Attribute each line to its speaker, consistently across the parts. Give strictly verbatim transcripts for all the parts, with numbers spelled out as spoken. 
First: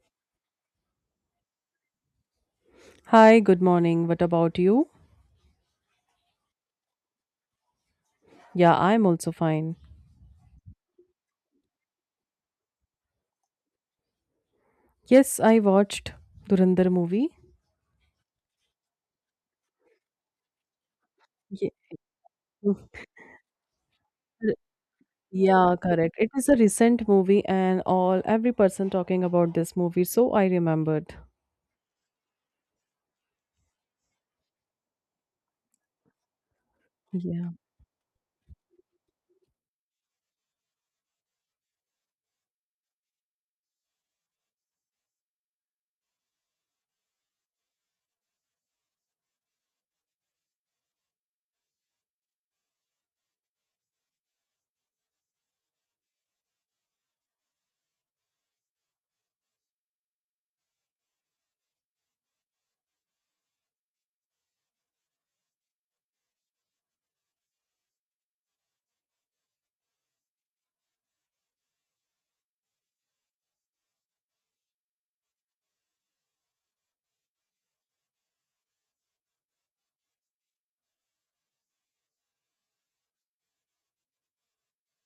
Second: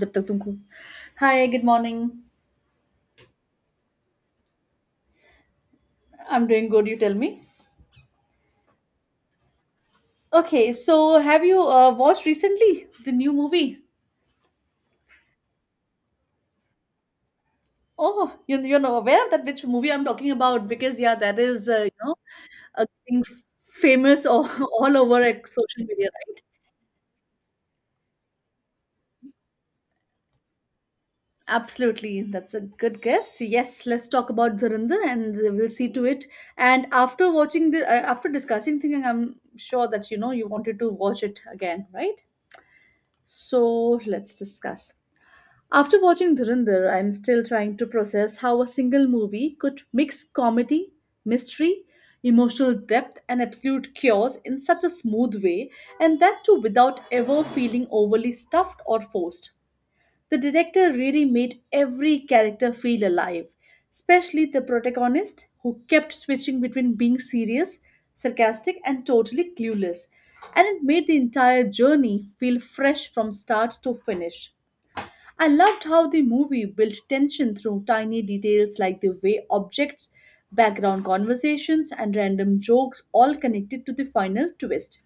Speaker 1: जब तक तुमको Hi, good morning.
Speaker 2: Hi, good morning. What about you?
Speaker 1: I'm doing good, you tell me.
Speaker 2: Yeah, I'm also fine.
Speaker 1: Okay, so have you uh, watched recently the new movie?
Speaker 2: Yes, I watched Durandar movie.
Speaker 1: Oh, you you're not aware of that which movie I'm talking about because yeah, that is
Speaker 2: Ye-
Speaker 1: uh, you know a
Speaker 2: r-
Speaker 1: thing famous all, all over like,
Speaker 2: Yeah,
Speaker 1: social media,
Speaker 2: correct. It
Speaker 1: right?
Speaker 2: is a recent movie and all every person talking about this movie, so I remembered.
Speaker 1: Absolutely, that's a good guess. Yes, let's talk about Dhurandhar and we'll see to it. And after watching the uh, after discussing thinking, I'm sure that you know you wanted to watch it again, right? So let's discuss. After watching Dhurandhar, I'm still trying to process how a single movie could mix comedy, mystery, emotional depth, and absolute chaos in such a smooth way, and that too without ever feeling overly stuffed or forced. The director really made every character feel alive, especially the protagonist, who kept switching between being serious, sarcastic, and totally clueless, and it made the entire journey feel fresh from start to finish. I loved how the movie built tension through tiny details like the way objects, background conversations, and random jokes all connected to the final twist.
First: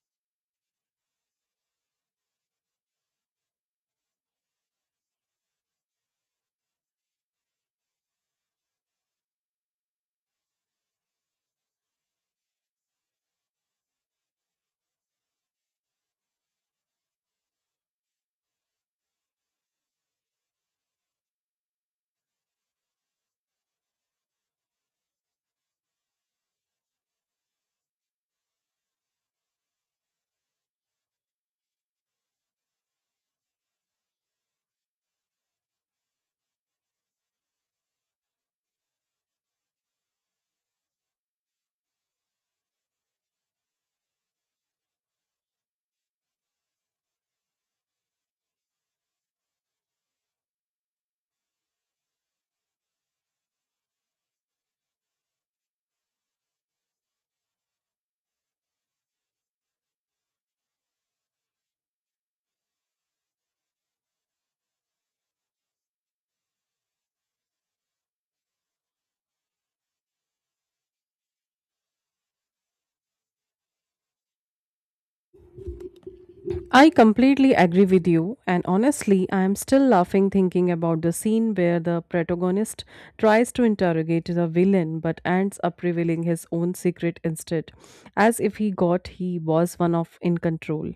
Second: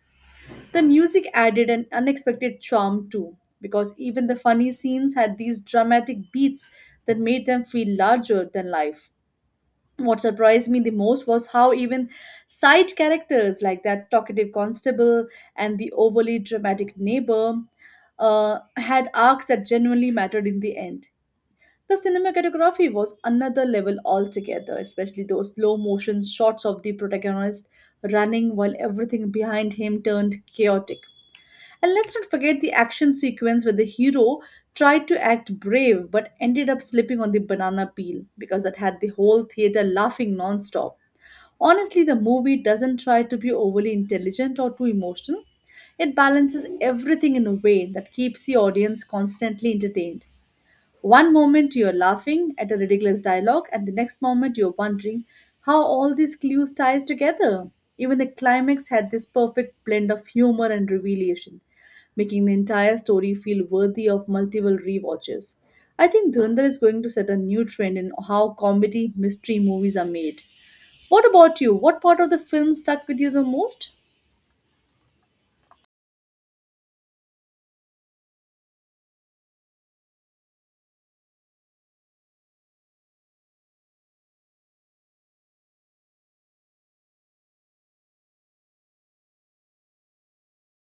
Speaker 1: The music added an unexpected charm too, because even the funny scenes had these dramatic beats that made them feel larger than life. What surprised me the most was how even side characters like that talkative constable and the overly dramatic neighbor uh, had arcs that genuinely mattered in the end. The cinematography was another level altogether, especially those slow motion shots of the protagonist running while everything behind him turned chaotic. And let's not forget the action sequence where the hero tried to act brave but ended up slipping on the banana peel because that had the whole theater laughing non-stop. Honestly, the movie doesn't try to be overly intelligent or too emotional. It balances everything in a way that keeps the audience constantly entertained. One moment you're laughing at a ridiculous dialogue, and the next moment you're wondering how all these clues ties together. Even the climax had this perfect blend of humor and revelation, making the entire story feel worthy of multiple rewatches. I think Dhurandhar is going to set a new trend in how comedy mystery movies are made. What about you? What part of the film stuck with you the most?
Speaker 2: I completely agree with you, and honestly, I am still laughing thinking about the scene where the protagonist tries to interrogate the villain but ends up revealing his own secret instead, as if he got he was one of in control.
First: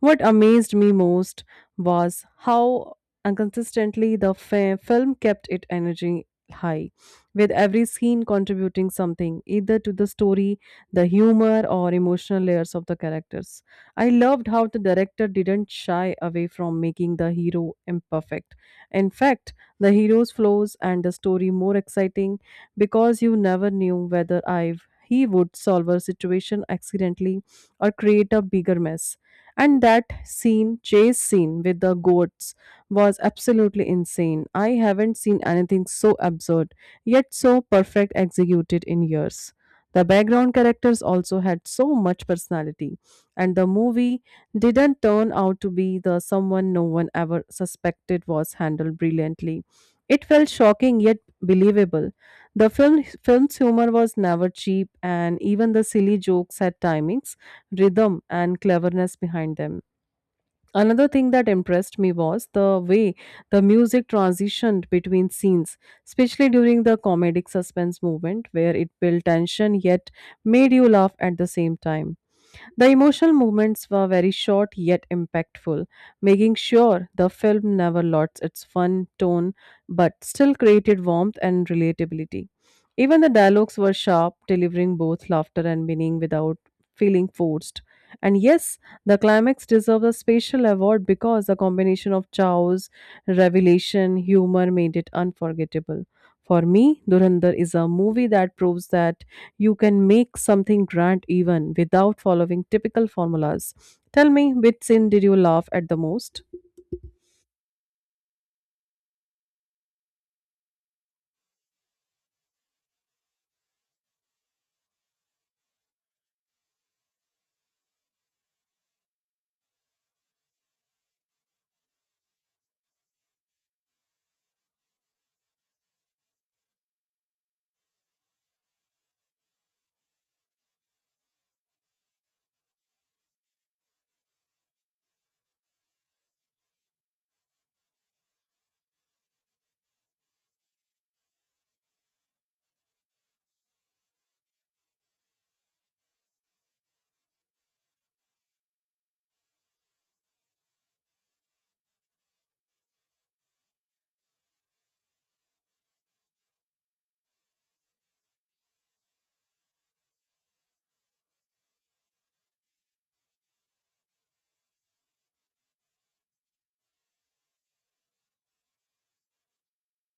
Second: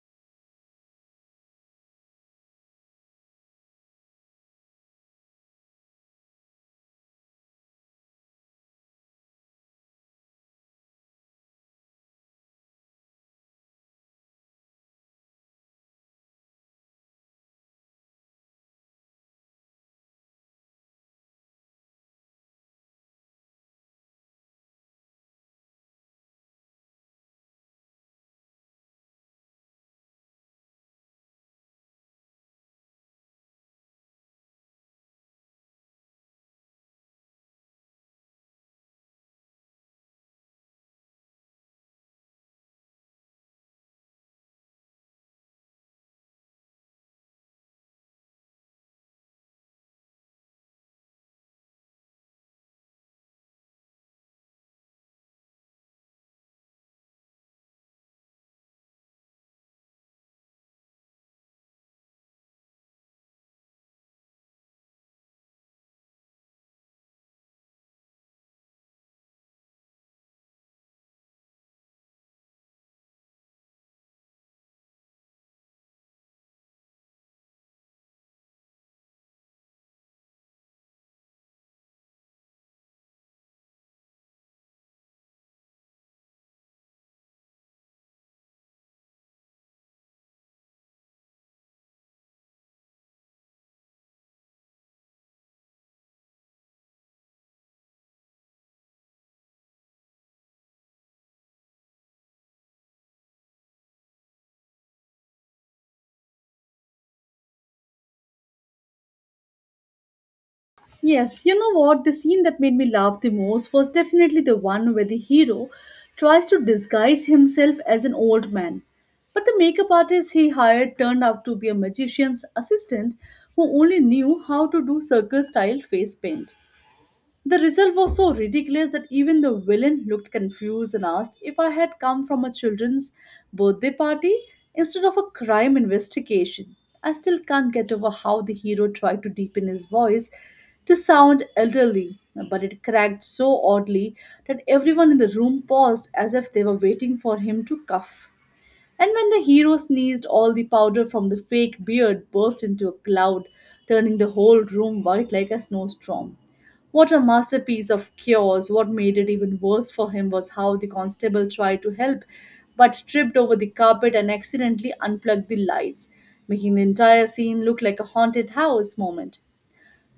Speaker 2: What amazed me most was how inconsistently the fi- film kept its energy high, with every scene contributing something, either to the story, the humor, or emotional layers of the characters. I loved how the director didn't shy away from making the hero imperfect. In fact, the hero's flaws and the story more exciting because you never knew whether I've he would solve a situation accidentally or create a bigger mess. And that scene, chase scene with the goats, was absolutely insane. I haven't seen anything so absurd, yet so perfect executed in years. The background characters also had so much personality and the movie didn't turn out to be the someone no one ever suspected was handled brilliantly. It felt shocking yet believable. The film film's humor was never cheap, and even the silly jokes had timings, rhythm, and cleverness behind them. Another thing that impressed me was the way the music transitioned between scenes, especially during the comedic suspense moment, where it built tension yet made you laugh at the same time. The emotional moments were very short yet impactful, making sure the film never lost its fun tone but still created warmth and relatability. Even the dialogues were sharp, delivering both laughter and meaning without feeling forced. And yes, the climax deserves a special award because the combination of Chow's revelation humor made it unforgettable. For me, Dhurandhar is a movie that proves that you can make something grand even without following typical formulas. Tell me, which scene did you laugh at the most?
Speaker 1: Yes, you know what? The scene that made me laugh the most was definitely the one where the hero tries to disguise himself as an old man. But the makeup artist he hired turned out to be a magician's assistant who only knew how to do circus style face paint. The result was so ridiculous that even the villain looked confused and asked if I had come from a children's birthday party instead of a crime investigation. I still can't get over how the hero tried to deepen his voice to sound elderly, but it cracked so oddly that everyone in the room paused as if they were waiting for him to cough. And when the hero sneezed, all the powder from the fake beard burst into a cloud, turning the whole room white like a snowstorm. What a masterpiece of cures! What made it even worse for him was how the constable tried to help but tripped over the carpet and accidentally unplugged the lights, making the entire scene look like a haunted house moment.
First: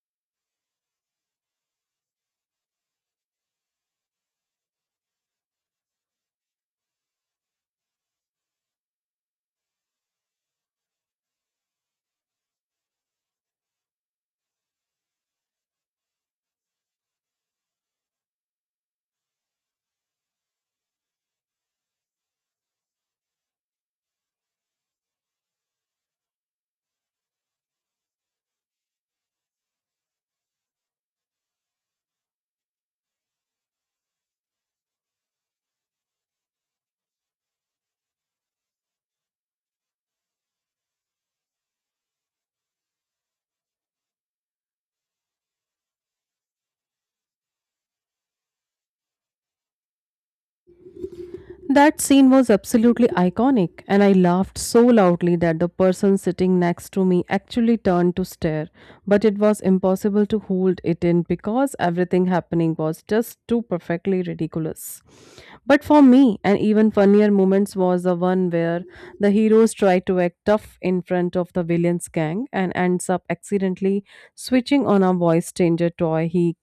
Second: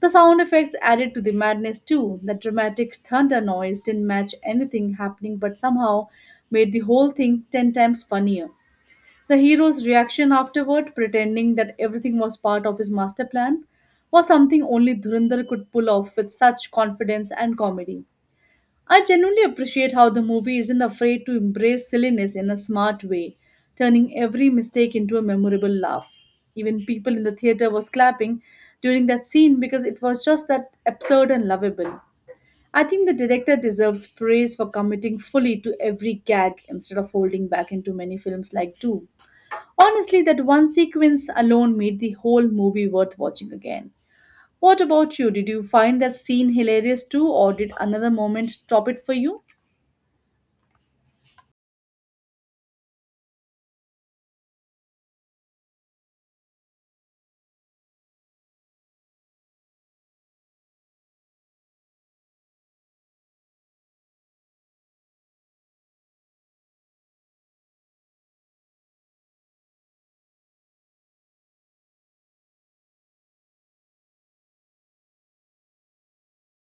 Speaker 1: The sound effects added to the madness too. That dramatic thunder noise didn't match anything happening but somehow made the whole thing ten times funnier. The hero's reaction afterward, pretending that everything was part of his master plan, was something only Dhurandhar could pull off with such confidence and comedy. I genuinely appreciate how the movie isn't afraid to embrace silliness in a smart way, turning every mistake into a memorable laugh. Even people in the theater was clapping during that scene because it was just that absurd and lovable. I think the director deserves praise for committing fully to every gag instead of holding back into many films like Do. Honestly, that one sequence alone made the whole movie worth watching again. What about you? Did you find that scene hilarious too, or did another moment top it for you?
Speaker 2: That scene was absolutely iconic, and I laughed so loudly that the person sitting next to me actually turned to stare. But it was impossible to hold it in because everything happening was just too perfectly ridiculous. But for me, an even funnier moment was the one where the heroes try to act tough in front of the villain's gang and ends up accidentally switching on a voice changer toy he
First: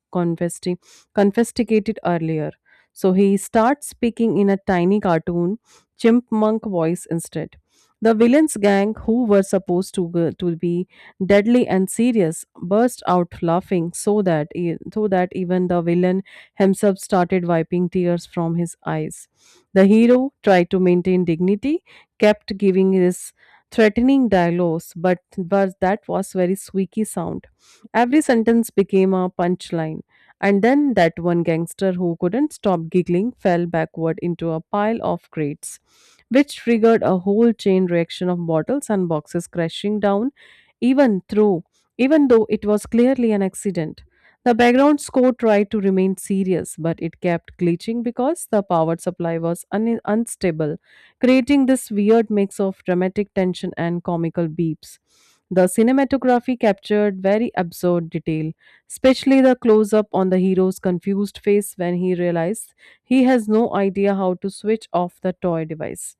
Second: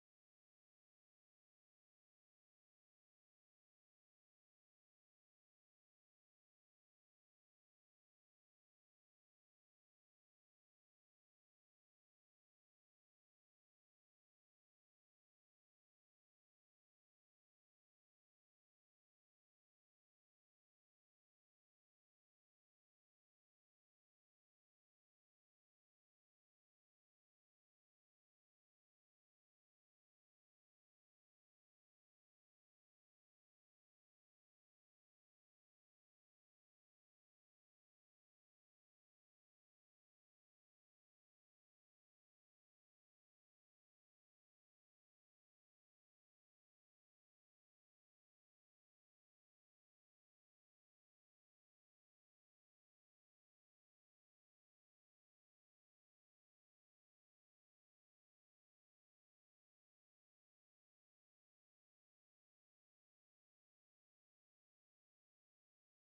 Speaker 2: confiscated earlier so he starts speaking in a tiny cartoon chipmunk voice instead. The villains gang, who were supposed to, go- to be deadly and serious, burst out laughing so that, e- so that even the villain himself started wiping tears from his eyes. The hero tried to maintain dignity, kept giving his threatening dialogues, but, but that was very squeaky sound. Every sentence became a punchline. And then that one gangster who couldn't stop giggling fell backward into a pile of crates, which triggered a whole chain reaction of bottles and boxes crashing down, even through even though it was clearly an accident. The background score tried to remain serious, but it kept glitching because the power supply was un- unstable, creating this weird mix of dramatic tension and comical beeps. The cinematography captured very absurd detail, especially the close up on the hero's confused face when he realizes he has no idea how to switch off the toy device.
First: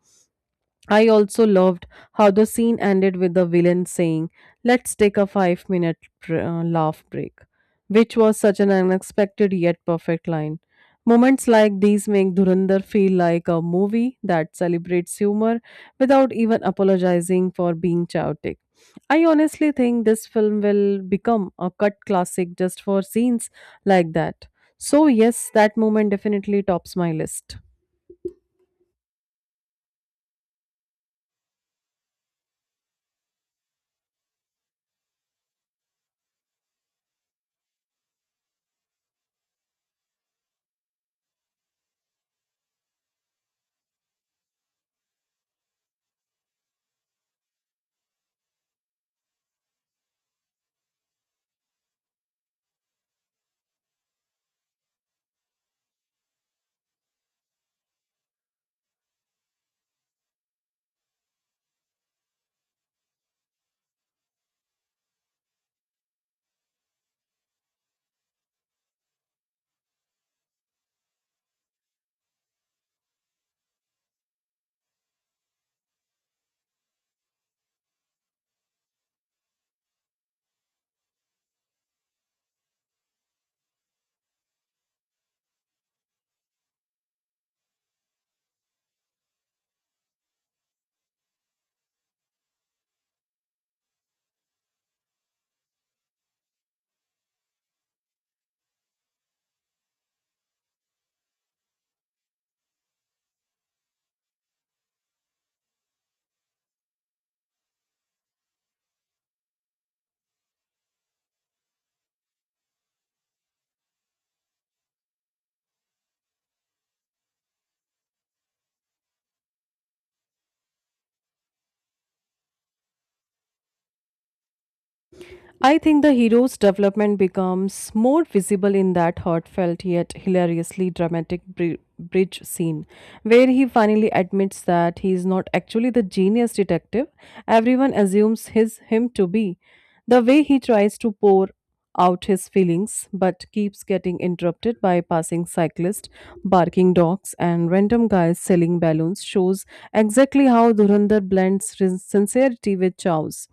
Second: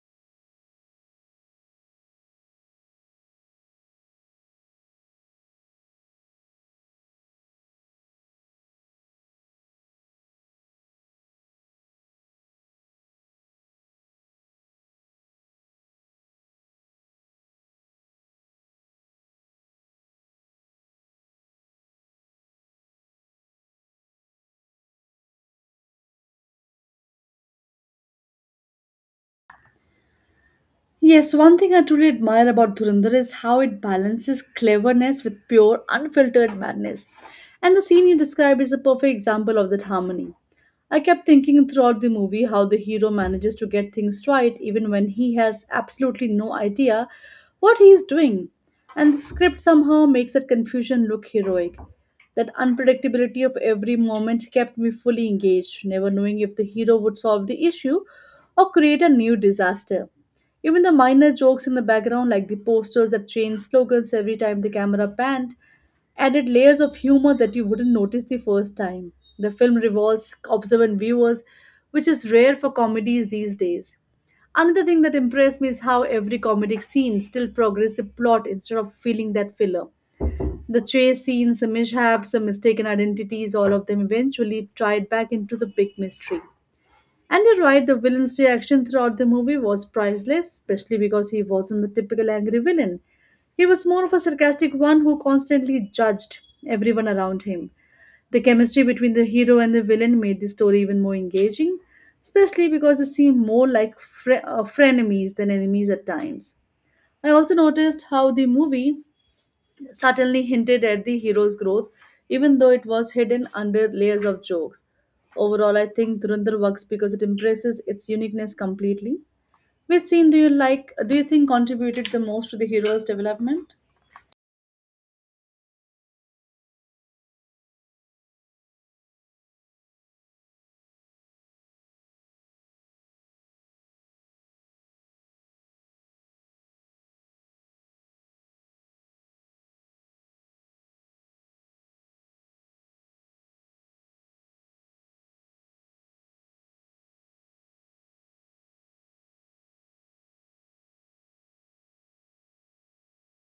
Speaker 2: I also loved how the scene ended with the villain saying, "Let's take a five minute uh, laugh break," which was such an unexpected yet perfect line. Moments like these make Dhurandhar feel like a movie that celebrates humor without even apologizing for being chaotic. I honestly think this film will become a cut classic just for scenes like that. So, yes, that moment definitely tops my list.
Speaker 1: Yes, one thing I truly admire about Dhurandhar is how it balances cleverness with pure, unfiltered madness. And the scene you described is a perfect example of that harmony. I kept thinking throughout the movie how the hero manages to get things right even when he has absolutely no idea what he is doing. And the script somehow makes that confusion look heroic. That unpredictability of every moment kept me fully engaged, never knowing if the hero would solve the issue or create a new disaster. Even the minor jokes in the background, like the posters that change slogans every time the camera panned, added layers of humor that you wouldn't notice the first time. The film revolves observant viewers, which is rare for comedies these days. Another thing that impressed me is how every comedic scene still progressed the plot instead of feeling that filler. The chase scenes, the mishaps, the mistaken identities, all of them eventually tied back into the big mystery. And you're right, the villain's reaction throughout the movie was priceless, especially because he wasn't the typical angry villain. He was more of a sarcastic one who constantly judged everyone around him. The chemistry between the hero and the villain made the story even more engaging, especially because they seem more like fre- uh, frenemies than enemies at times. I also noticed how the movie certainly hinted at the hero's growth, even though it was hidden under layers of jokes. Overall, I think Dhurandhar works because it embraces its uniqueness completely. Which scene do you like? Do you think contributed the most to the hero's development?
Speaker 2: I think the hero's development becomes more visible in that heartfelt yet hilariously dramatic bri- bridge scene, where he finally admits that he is not actually the genius detective everyone assumes his him to be. The way he tries to pour out his feelings but keeps getting interrupted by passing cyclists, barking dogs, and random guys selling balloons shows exactly how Dhurandhar blends sin- sincerity with chows.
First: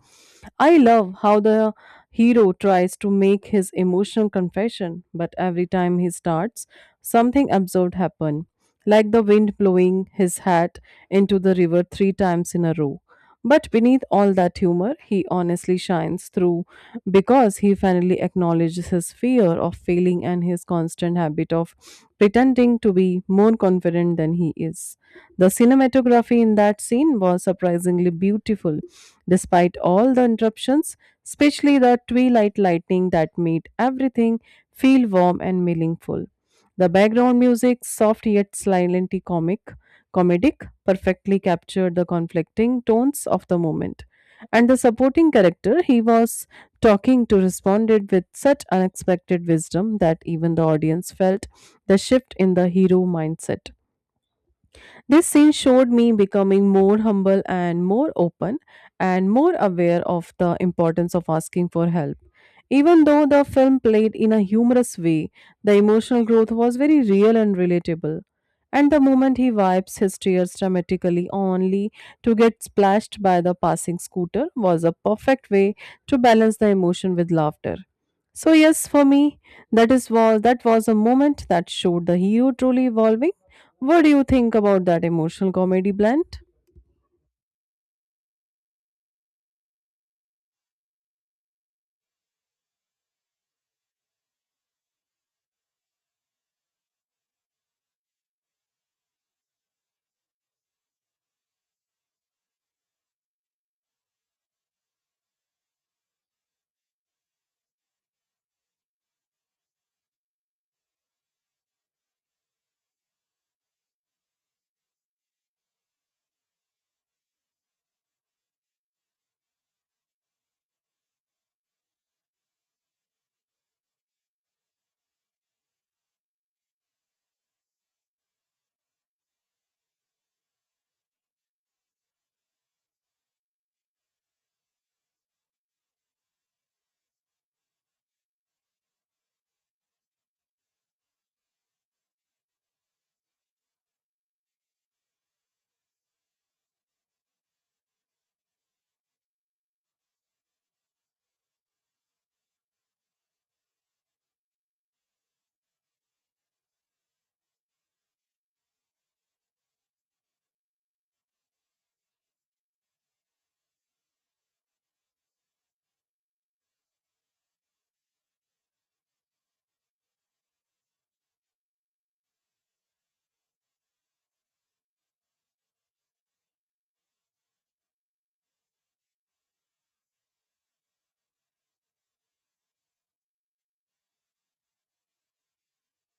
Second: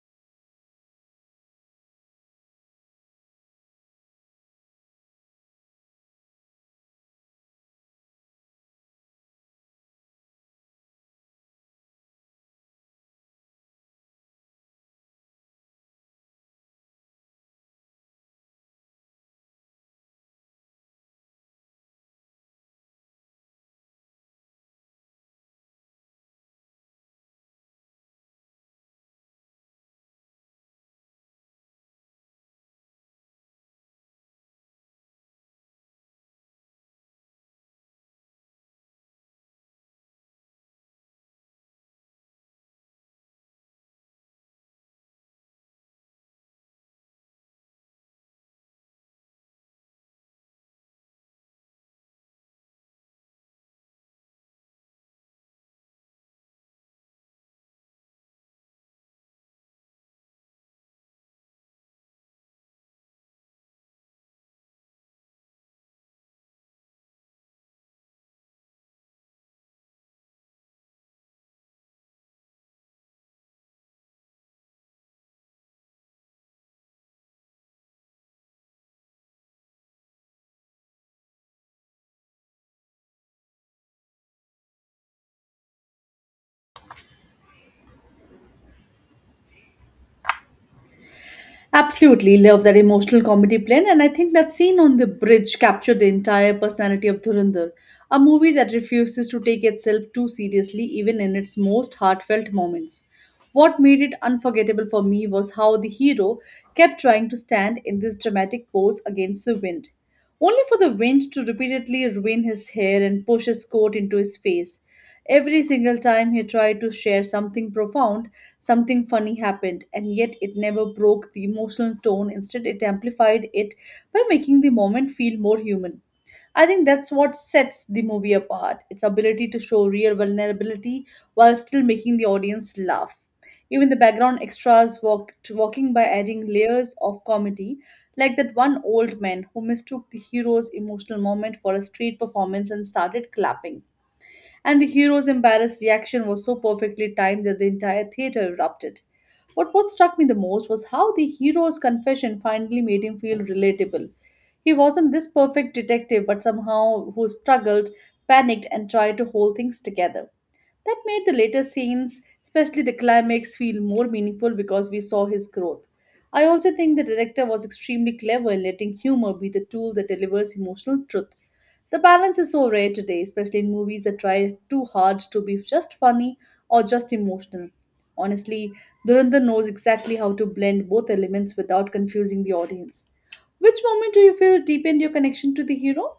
Speaker 2: I love how the hero tries to make his emotional confession, but every time he starts, something absurd happens, like the wind blowing his hat into the river three times in a row. But beneath all that humor, he honestly shines through because he finally acknowledges his fear of failing and his constant habit of pretending to be more confident than he is. The cinematography in that scene was surprisingly beautiful, despite all the interruptions, especially the twilight lightning that made everything feel warm and meaningful. The background music, soft yet slightly comic, comedic, perfectly captured the conflicting tones of the moment. And the supporting character he was talking to responded with such unexpected wisdom that even the audience felt the shift in the hero mindset. This scene showed me becoming more humble and more open and more aware of the importance of asking for help. Even though the film played in a humorous way, the emotional growth was very real and relatable. And the moment he wipes his tears dramatically only to get splashed by the passing scooter was a perfect way to balance the emotion with laughter. So yes, for me, that is was that was a moment that showed the hero truly evolving. What do you think about that emotional comedy blend?
Speaker 1: Absolutely love that emotional comedy blend, and I think that scene on the bridge captured the entire personality of Dhurandhar, a movie that refuses to take itself too seriously even in its most heartfelt moments. What made it unforgettable for me was how the hero kept trying to stand in this dramatic pose against the wind, only for the wind to repeatedly ruin his hair and push his coat into his face. Every single time he tried to share something profound, something funny happened, and yet it never broke the emotional tone. Instead, it amplified it by making the moment feel more human. I think that's what sets the movie apart, its ability to show real vulnerability while still making the audience laugh. Even the background extras walked, walking by adding layers of comedy, like that one old man who mistook the hero's emotional moment for a street performance and started clapping, and the hero's embarrassed reaction was so perfectly timed that the entire theater erupted. But what struck me the most was how the hero's confession finally made him feel relatable. He wasn't this perfect detective, but somehow who struggled, panicked, and tried to hold things together. That made the later scenes, especially the climax, feel more meaningful because we saw his growth. I also think the director was extremely clever in letting humor be the tool that delivers emotional truth. The balance is so rare today, especially in movies that try too hard to be just funny or just emotional. Honestly, Durandar knows exactly how to blend both elements without confusing the audience. Which moment do you feel deepened your connection to the hero?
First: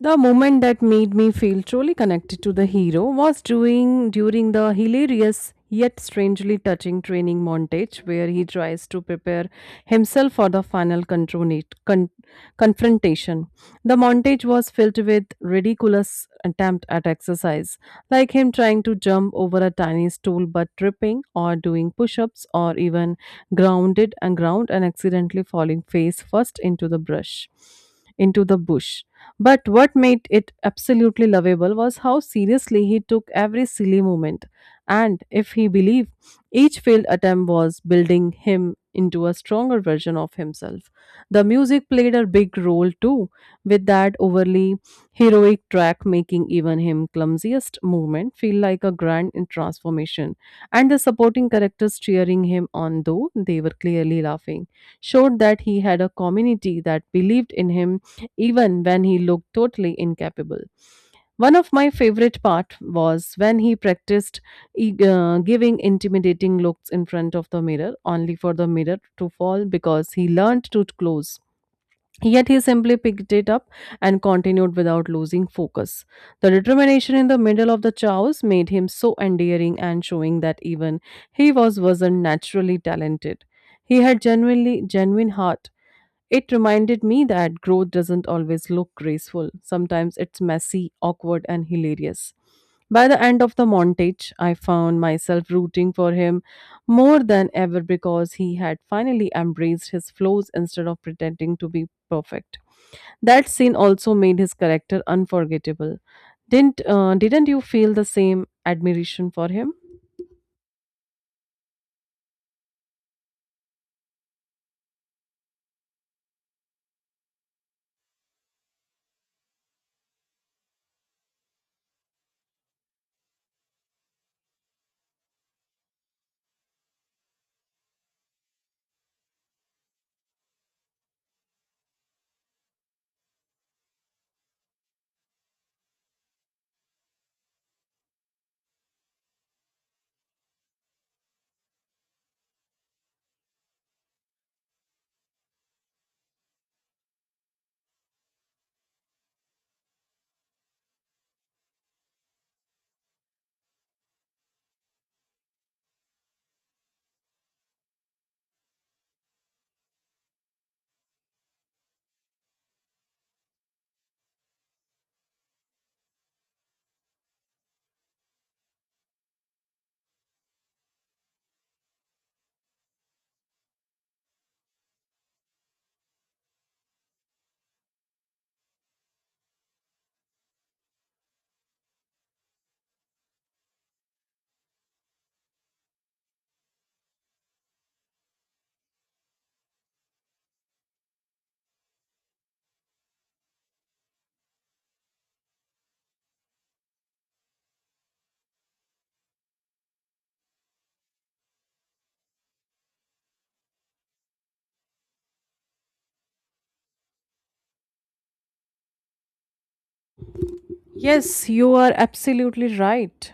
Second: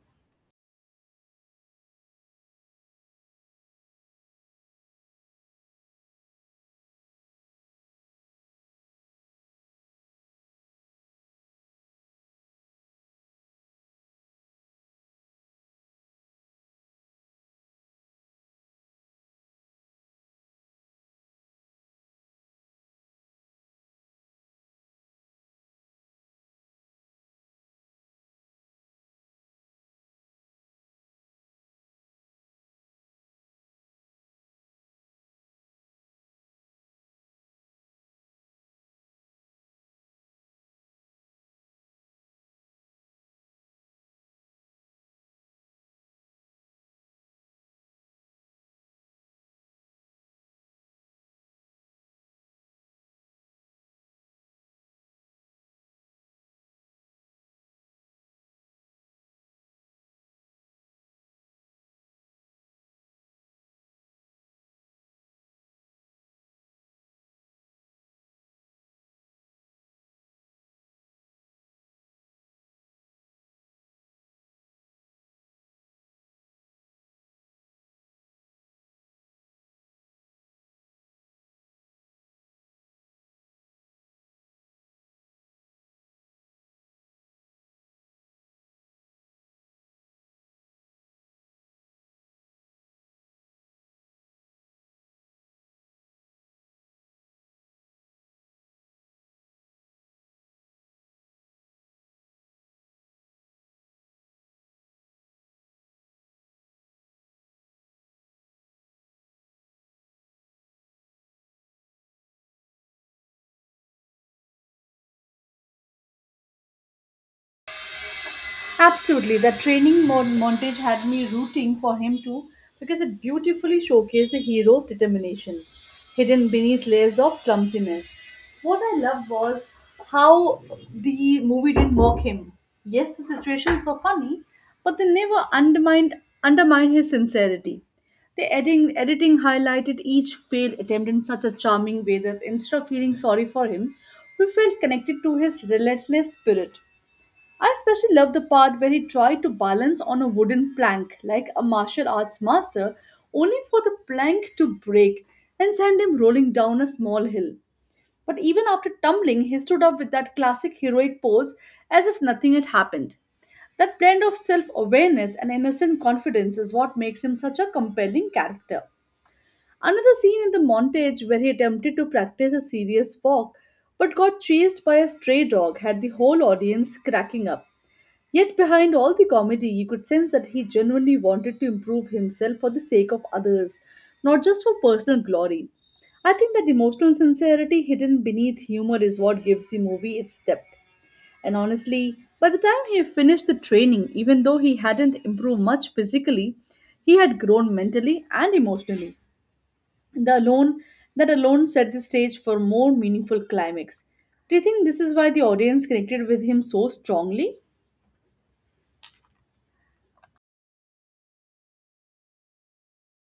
Speaker 2: The moment that made me feel truly connected to the hero was doing during the hilarious yet strangely touching training montage where he tries to prepare himself for the final contronate- con- confrontation. The montage was filled with ridiculous attempt at exercise, like him trying to jump over a tiny stool but tripping or doing push-ups or even grounded and ground and accidentally falling face first into the brush into the bush. But what made it absolutely lovable was how seriously he took every silly moment. And if he believed, each failed attempt was building him into a stronger version of himself. The music played a big role too, with that overly heroic track making even him clumsiest movement feel like a grand in transformation, and the supporting characters cheering him on though they were clearly laughing showed that he had a community that believed in him even when he looked totally incapable. One of my favorite part was when he practiced e- uh, giving intimidating looks in front of the mirror only for the mirror to fall because he learned to close. Yet he simply picked it up and continued without losing focus. The determination in the middle of the chaos made him so endearing and showing that even he was wasn't naturally talented. He had genuinely genuine heart. It reminded me that growth doesn't always look graceful. Sometimes it's messy, awkward, and hilarious. By the end of the montage, I found myself rooting for him more than ever because he had finally embraced his flaws instead of pretending to be perfect. That scene also made his character unforgettable. Didn't uh, didn't you feel the same admiration for him?
Speaker 1: Absolutely. The training mon- montage had me rooting for him too because it beautifully showcased the hero's determination, hidden beneath layers of clumsiness. What I loved was how the movie didn't mock him. Yes, the situations were funny, but they never undermined undermined his sincerity. The editing, editing highlighted each failed attempt in such a charming way that instead of feeling sorry for him, we felt connected to his relentless spirit. I especially love the part where he tried to balance on a wooden plank like a martial arts master, only for the plank to break and send him rolling down a small hill. But even after tumbling, he stood up with that classic heroic pose as if nothing had happened. That blend of self awareness and innocent confidence is what makes him such a compelling character. Another scene in the montage where he attempted to practice a serious walk but got chased by a stray dog had the whole audience cracking up. Yet, behind all the comedy, you could sense that he genuinely wanted to improve himself for the sake of others, not just for personal glory. I think that emotional sincerity hidden beneath humor is what gives the movie its depth. And honestly, by the time he finished the training, even though he hadn't improved much physically, he had grown mentally and emotionally. The alone That alone set the stage for more meaningful climax. Do you think this is why the audience connected with him so strongly?
Speaker 2: Yes, you are absolutely right.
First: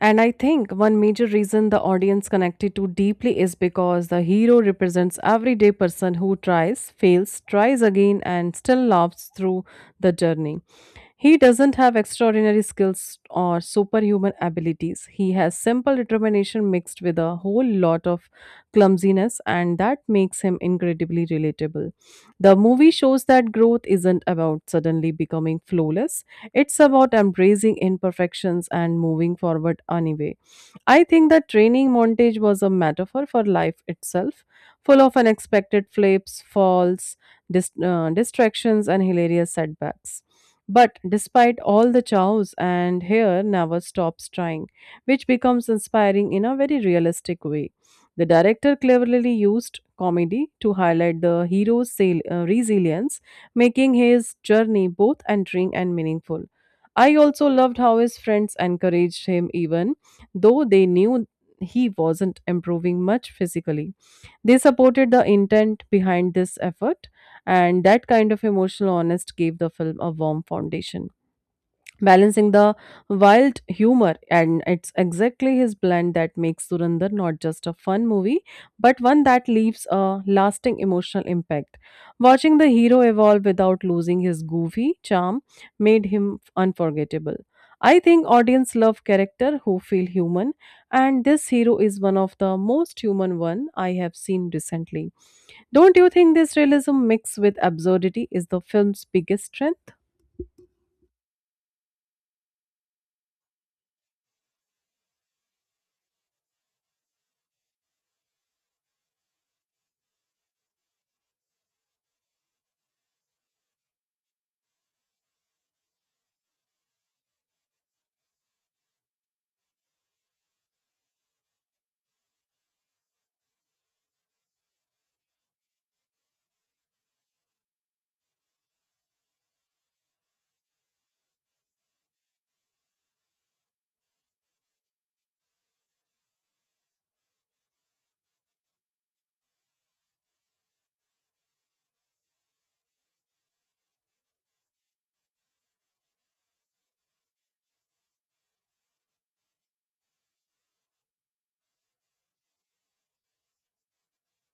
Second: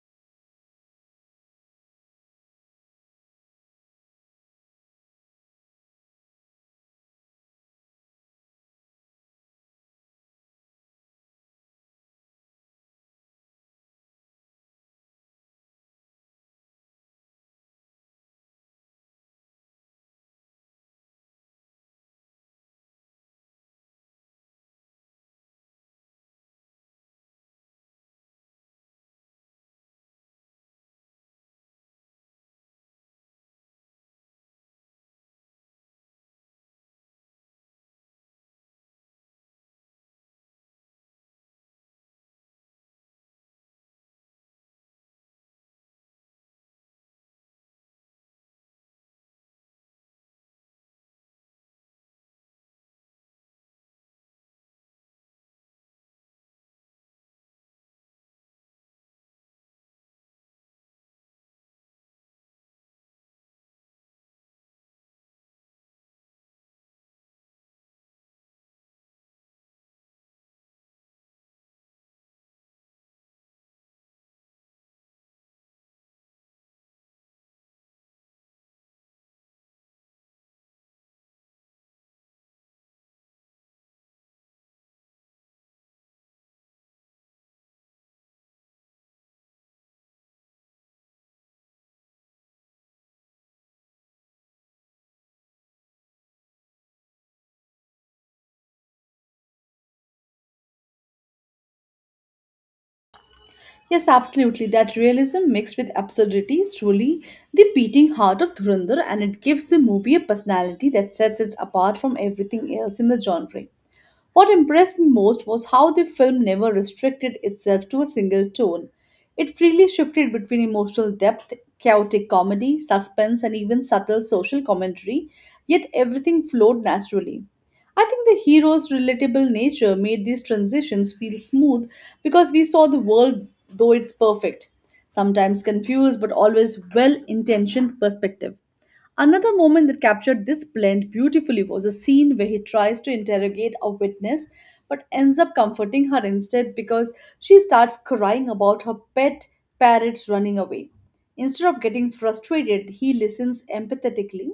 Speaker 2: And I think one major reason the audience connected to deeply is because the hero represents everyday person who tries, fails, tries again and still laughs through the journey. He doesn't have extraordinary skills or superhuman abilities. He has simple determination mixed with a whole lot of clumsiness, and that makes him incredibly relatable. The movie shows that growth isn't about suddenly becoming flawless, it's about embracing imperfections and moving forward anyway. I think the training montage was a metaphor for life itself, full of unexpected flips, falls, dis- uh, distractions, and hilarious setbacks. But despite all the chows, and here never stops trying, which becomes inspiring in a very realistic way. The director cleverly used comedy to highlight the hero's sail- uh, resilience, making his journey both endearing and meaningful. I also loved how his friends encouraged him, even though they knew he wasn't improving much physically. They supported the intent behind this effort, and that kind of emotional honesty gave the film a warm foundation, balancing the wild humor. And it's exactly his blend that makes Surinder not just a fun movie but one that leaves a lasting emotional impact. Watching the hero evolve without losing his goofy charm made him unforgettable. I think audience love character who feel human, and this hero is one of the most human one I have seen recently. Don't you think this realism mixed with absurdity is the film's biggest strength?
Speaker 1: Yes, absolutely. That realism mixed with absurdity is truly the beating heart of Dhurandhar, and it gives the movie a personality that sets it apart from everything else in the genre. What impressed me most was how the film never restricted itself to a single tone. It freely shifted between emotional depth, chaotic comedy, suspense, and even subtle social commentary, yet everything flowed naturally. I think the hero's relatable nature made these transitions feel smooth because we saw the world though it's perfect, sometimes confused but always well intentioned perspective. Another moment that captured this blend beautifully was a scene where he tries to interrogate a witness but ends up comforting her instead because she starts crying about her pet parrots running away. Instead of getting frustrated, he listens empathetically,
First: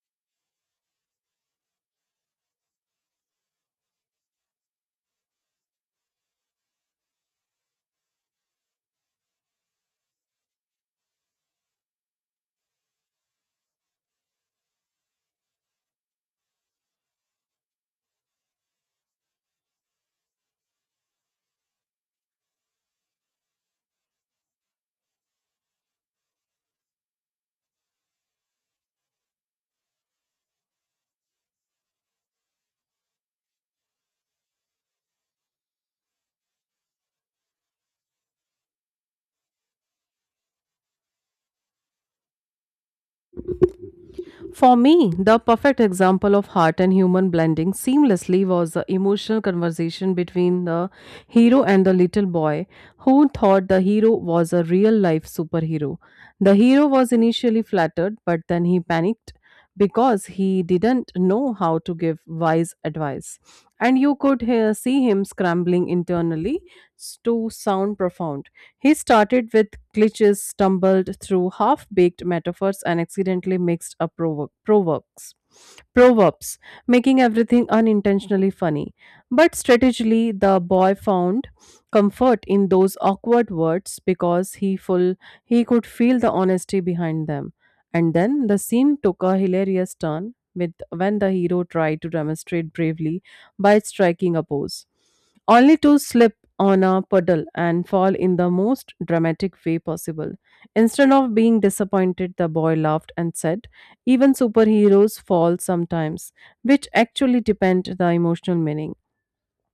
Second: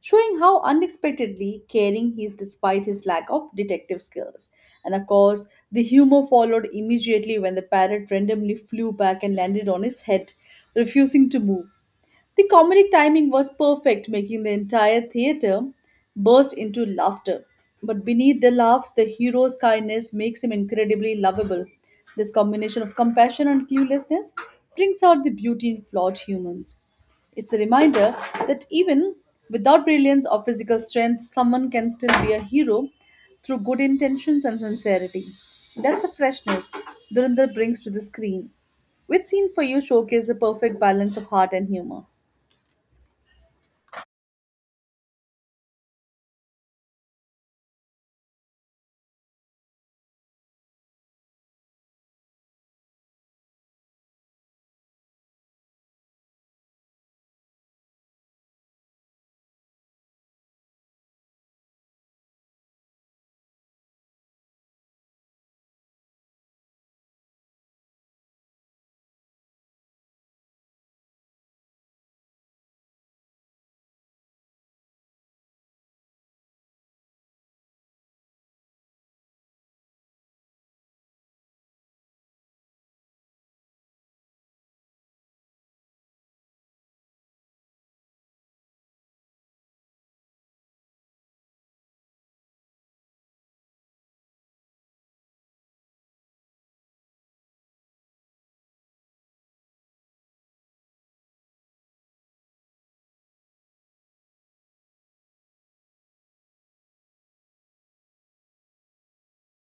Speaker 1: showing how unexpectedly caring he is despite his lack of detective skills. And of course, the humor followed immediately when the parrot randomly flew back and landed on his head, refusing to move. The comedic timing was perfect, making the entire theater burst into laughter. But beneath the laughs, the hero's kindness makes him incredibly lovable. This combination of compassion and cluelessness brings out the beauty in flawed humans. It's a reminder that even without brilliance or physical strength, someone can still be a hero through good intentions and sincerity. That's a freshness Dhurandhar brings to the screen. Which scene for you showcases the perfect balance of heart and humor?
Speaker 2: For me, the perfect example of heart and human blending seamlessly was the emotional conversation between the hero and the little boy who thought the hero was a real life superhero. The hero was initially flattered, but then he panicked because he didn't know how to give wise advice. And you could hear, see him scrambling internally s- to sound profound. He started with glitches, stumbled through half baked metaphors, and accidentally mixed up provo- proverbs. Proverbs, making everything unintentionally funny. But strategically, the boy found comfort in those awkward words because he full he could feel the honesty behind them. And then the scene took a hilarious turn with when the hero tried to demonstrate bravely by striking a pose, only to slip on a puddle and fall in the most dramatic way possible. Instead of being disappointed, the boy laughed and said, "Even superheroes fall sometimes," which actually depend the emotional meaning.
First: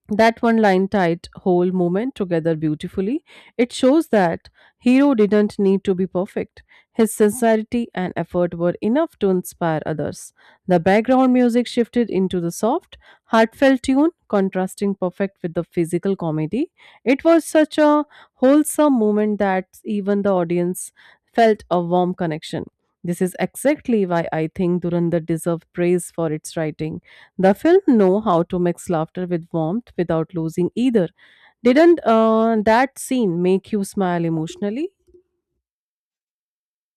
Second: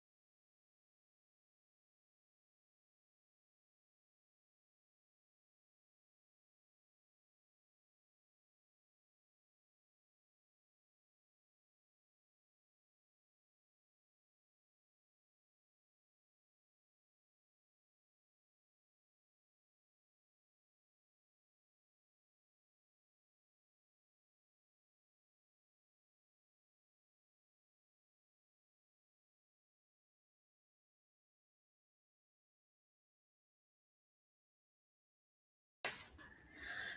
Speaker 2: That one line tied whole moment together beautifully. It shows that Hero didn't need to be perfect. His sincerity and effort were enough to inspire others. The background music shifted into the soft, heartfelt tune, contrasting perfect with the physical comedy. It was such a wholesome moment that even the audience felt a warm connection. This is exactly why I think Durandar deserved praise for its writing. The film know how to mix laughter with warmth without losing either. Didn't uh, that scene make you smile emotionally?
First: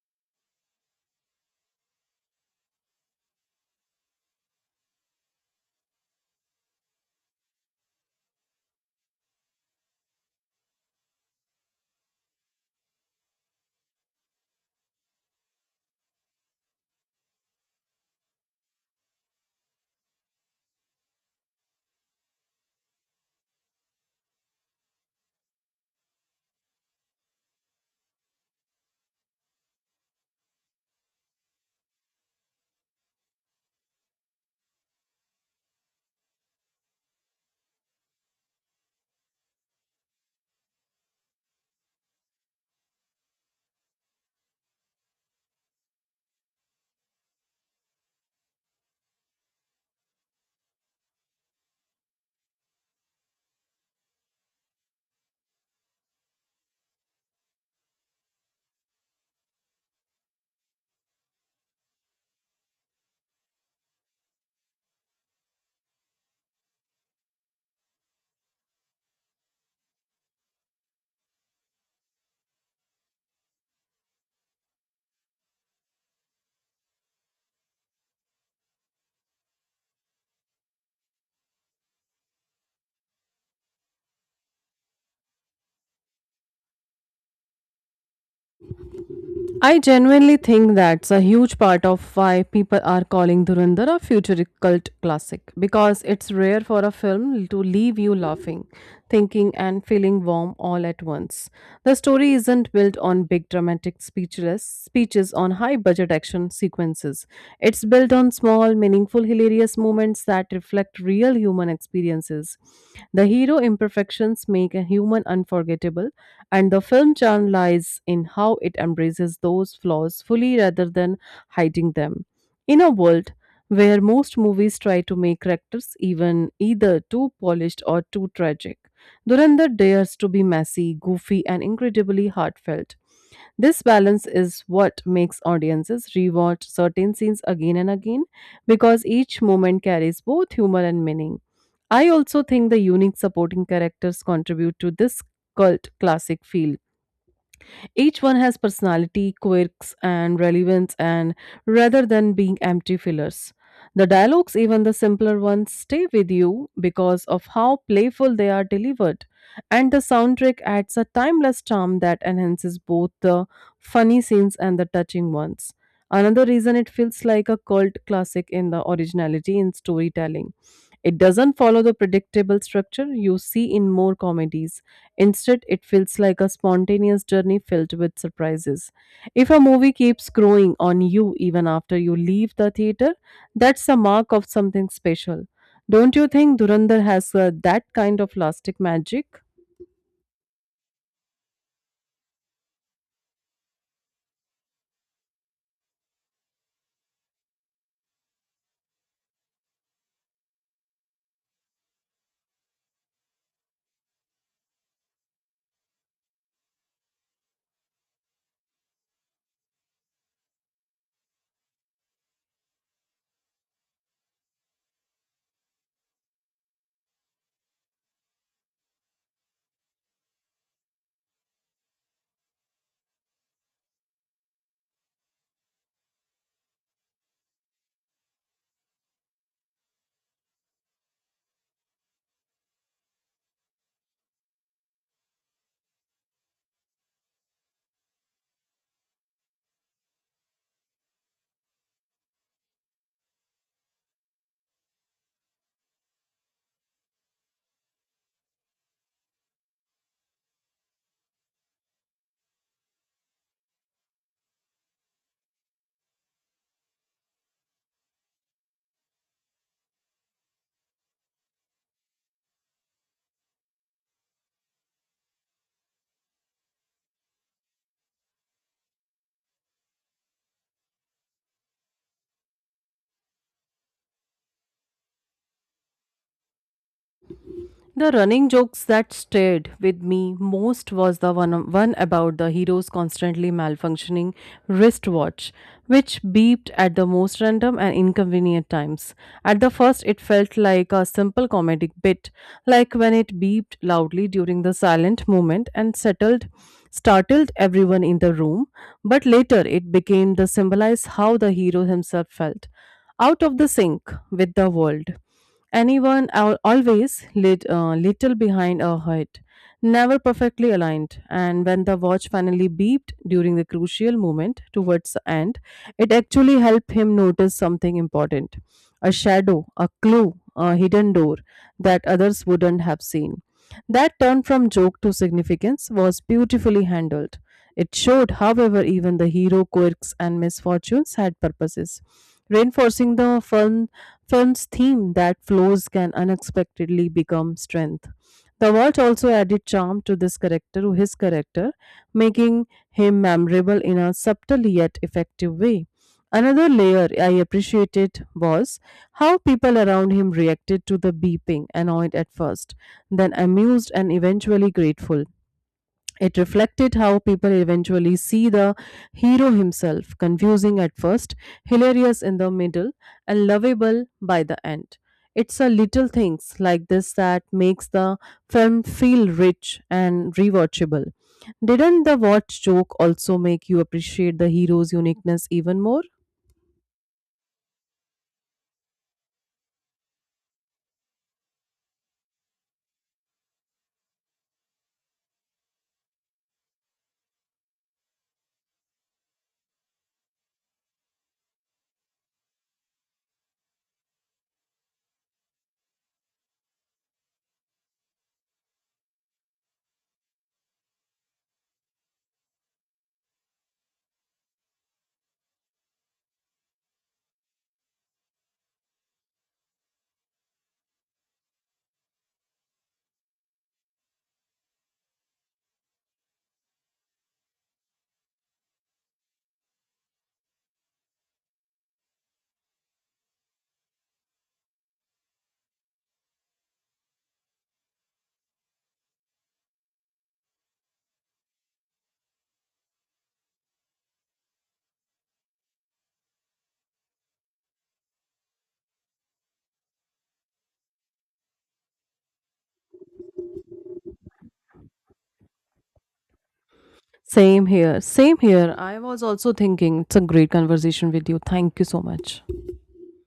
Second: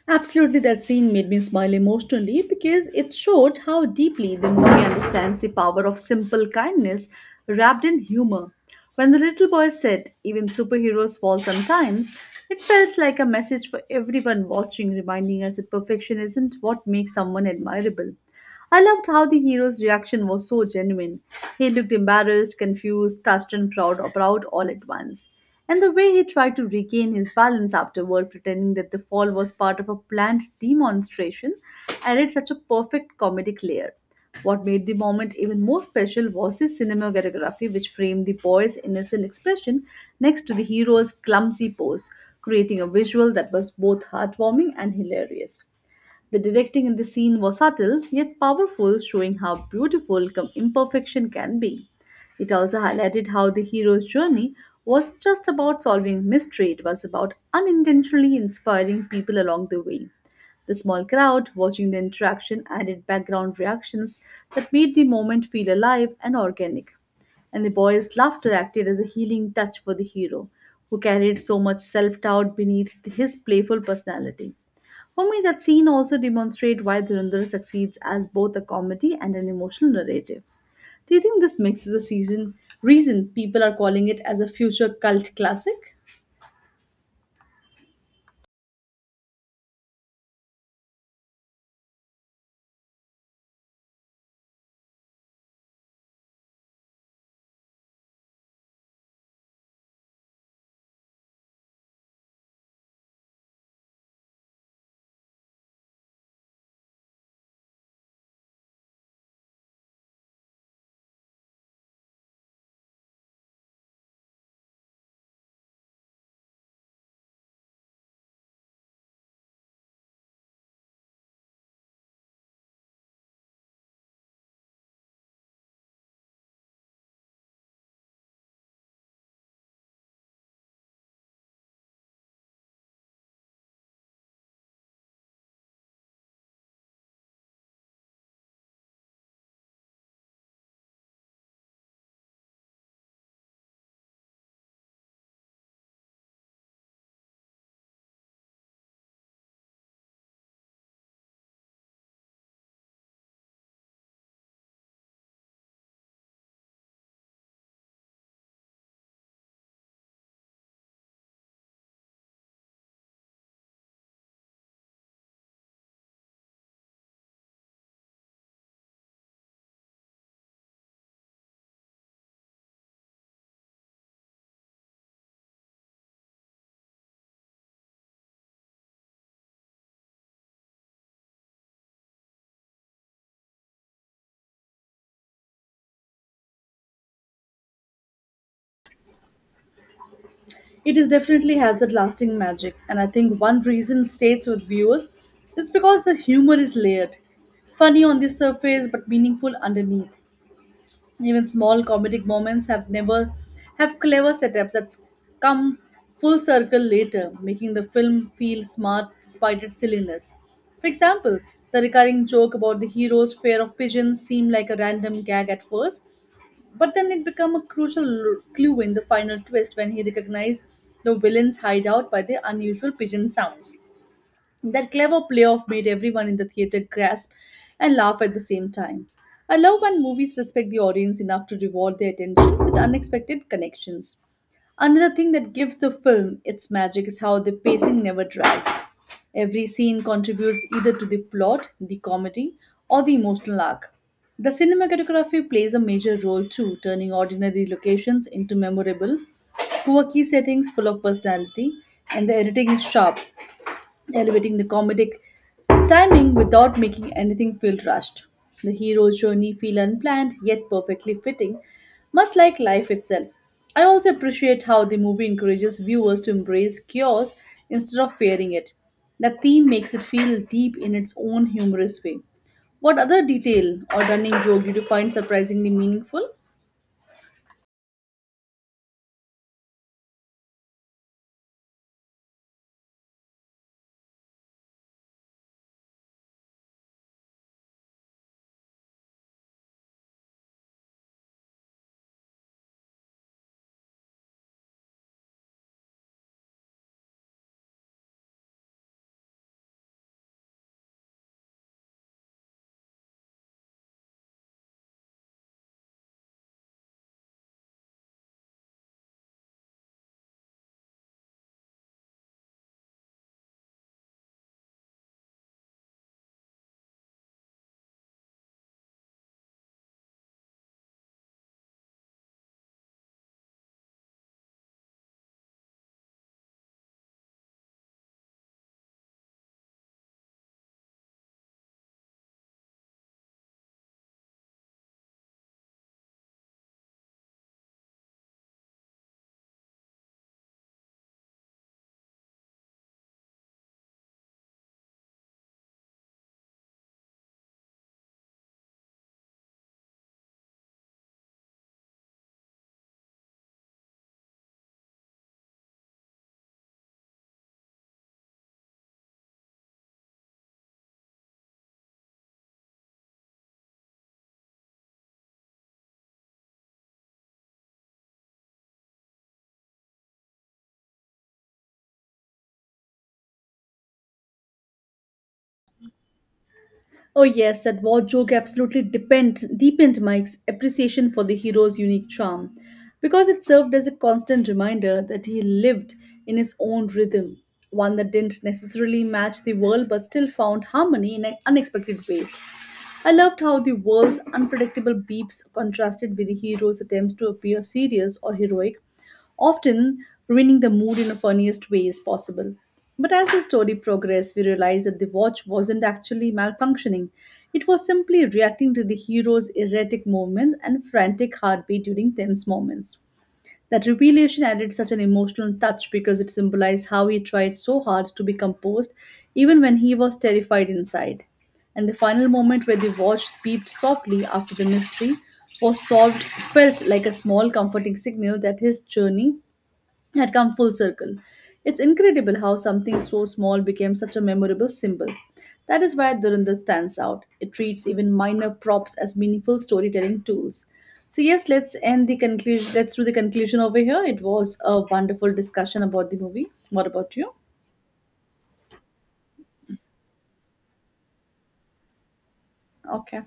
Speaker 1: Absolutely, that scene made me smile emotionally because it showed how deeply the movie understands the power of simple kindness wrapped in humor. When the little boy said, even superheroes fall sometimes, it felt like a message for everyone watching, reminding us that perfection isn't what makes someone admirable. I loved how the hero's reaction was so genuine. He looked embarrassed, confused, touched, and proud, proud all at once. And the way he tried to regain his balance afterward, pretending that the fall was part of a planned demonstration, added such a perfect comedic layer. What made the moment even more special was the cinematography, which framed the boy's innocent expression next to the hero's clumsy pose, creating a visual that was both heartwarming and hilarious. The directing in the scene was subtle yet powerful, showing how beautiful com- imperfection can be. It also highlighted how the hero's journey wasn't just about solving mystery, it was about unintentionally inspiring people along the way. The small crowd watching the interaction added background reactions that made the moment feel alive and organic. And the boy's laughter acted as a healing touch for the hero, who carried so much self doubt beneath his playful personality. For me, that scene also demonstrates why Dhurandhar succeeds as both a comedy and an emotional narrative. Do you think this mix is the season reason people are calling it as a future cult classic?
Speaker 2: I genuinely think that's a huge part of why people are calling Dhurandhar a future cult classic because it's rare for a film to leave you laughing, thinking, and feeling warm all at once. The story isn't built on big dramatic speechless speeches on high budget action sequences. It's built on small, meaningful, hilarious moments that reflect real human experiences. The hero imperfections make a human unforgettable, and the film charm lies in how it embraces those flaws fully rather than hiding them. In a world where most movies try to make characters even either too polished or too tragic, Durandar dares to be messy, goofy, and incredibly heartfelt. This balance is what makes audiences rewatch certain scenes again and again because each moment carries both humor and meaning. I also think the unique supporting characters contribute to this cult classic feel each one has personality, quirks, and relevance, and rather than being empty fillers. The dialogues, even the simpler ones, stay with you because of how playful they are delivered. And the soundtrack adds a timeless charm that enhances both the funny scenes and the touching ones. Another reason it feels like a cult classic in the originality in storytelling. It doesn't follow the predictable structure you see in more comedies. Instead, it feels like a spontaneous journey filled with surprises. If a movie keeps growing on you even after you leave the theater, that's a mark of something special. Don't you think Durandar has uh, that kind of lasting magic?
Speaker 1: It is definitely has that lasting magic, and I think one reason it stays with viewers is because the humor is layered, funny on the surface but meaningful underneath. Even small comedic moments have never have clever setups that come full circle later, making the film feel smart despite its silliness. For example, the recurring joke about the hero's fear of pigeons seemed like a random gag at first, but then it became a crucial l- clue in the final twist when he recognized the villain's hideout by the unusual pigeon sounds. That clever playoff made everyone in the theater gasp and laugh at the same time. I love when movies respect the audience enough to reward their attention with unexpected connections. Another thing that gives the film its magic is how the pacing never drags. Every scene contributes either to the plot, the comedy, or the emotional arc. The cinematography plays a major role too, turning ordinary locations into memorable, quirky settings full of personality, and the editing is sharp, elevating the comedic timing without making anything feel rushed. The hero's journey feel unplanned yet perfectly fitting, much like life itself. I also appreciate how the movie encourages viewers to embrace chaos instead of fearing it. The theme makes it feel deep in its own humorous way. What other detail or running joke did you find surprisingly meaningful?
Speaker 2: The running jokes that stayed with me most was the one, one about the hero's constantly malfunctioning wristwatch, which beeped at the most random and inconvenient times. At the first, it felt like a simple comedic bit, like when it beeped loudly during the silent moment and settled, startled everyone in the room. But later, it became the symbolize how the hero himself felt, out of the sync with the world. Anyone al- always lit, uh, little behind or hurt, never perfectly aligned. And when the watch finally beeped during the crucial moment towards the end, it actually helped him notice something important, a shadow, a clue, a hidden door that others wouldn't have seen. That turn from joke to significance was beautifully handled. It showed, however, even the hero quirks and misfortunes had purposes, reinforcing the film, film's theme that flaws can unexpectedly become strength. The Walt also added charm to this character, his character, making him memorable in a subtle yet effective way. Another layer I appreciated was how people around him reacted to the beeping, annoyed at first, then amused and eventually grateful. It reflected how people eventually see the hero himself, confusing at first, hilarious in the middle, and lovable by the end. It's a little things like this that makes the film feel rich and rewatchable. Didn't the watch joke also make you appreciate the hero's uniqueness even more?
Speaker 1: Oh yes, that war joke absolutely depend, deepened my ex- appreciation for the hero's unique charm, because it served as a constant reminder that he lived in his own rhythm, one that didn't necessarily match the world but still found harmony in unexpected ways. I loved how the world's unpredictable beeps contrasted with the hero's attempts to appear serious or heroic, often ruining the mood in the funniest ways possible. But as the story progressed, we realized that the watch wasn't actually malfunctioning. It was simply reacting to the hero's erratic movements and frantic heartbeat during tense moments. That revelation added such an emotional touch because it symbolized how he tried so hard to be composed even when he was terrified inside. And the final moment where the watch peeped softly after the mystery was solved felt like a small comforting signal that his journey had come full circle. It's incredible how something so small became such a memorable symbol. That is why Durandal stands out. It treats even minor props as meaningful storytelling tools. So yes, let's end the conclusion. Let's do the conclusion over here. It was a wonderful discussion about the movie. What about you?
Speaker 2: Same here. Same here. I was also thinking it's a great conversation with you. Thank you so much.
Speaker 1: Okay.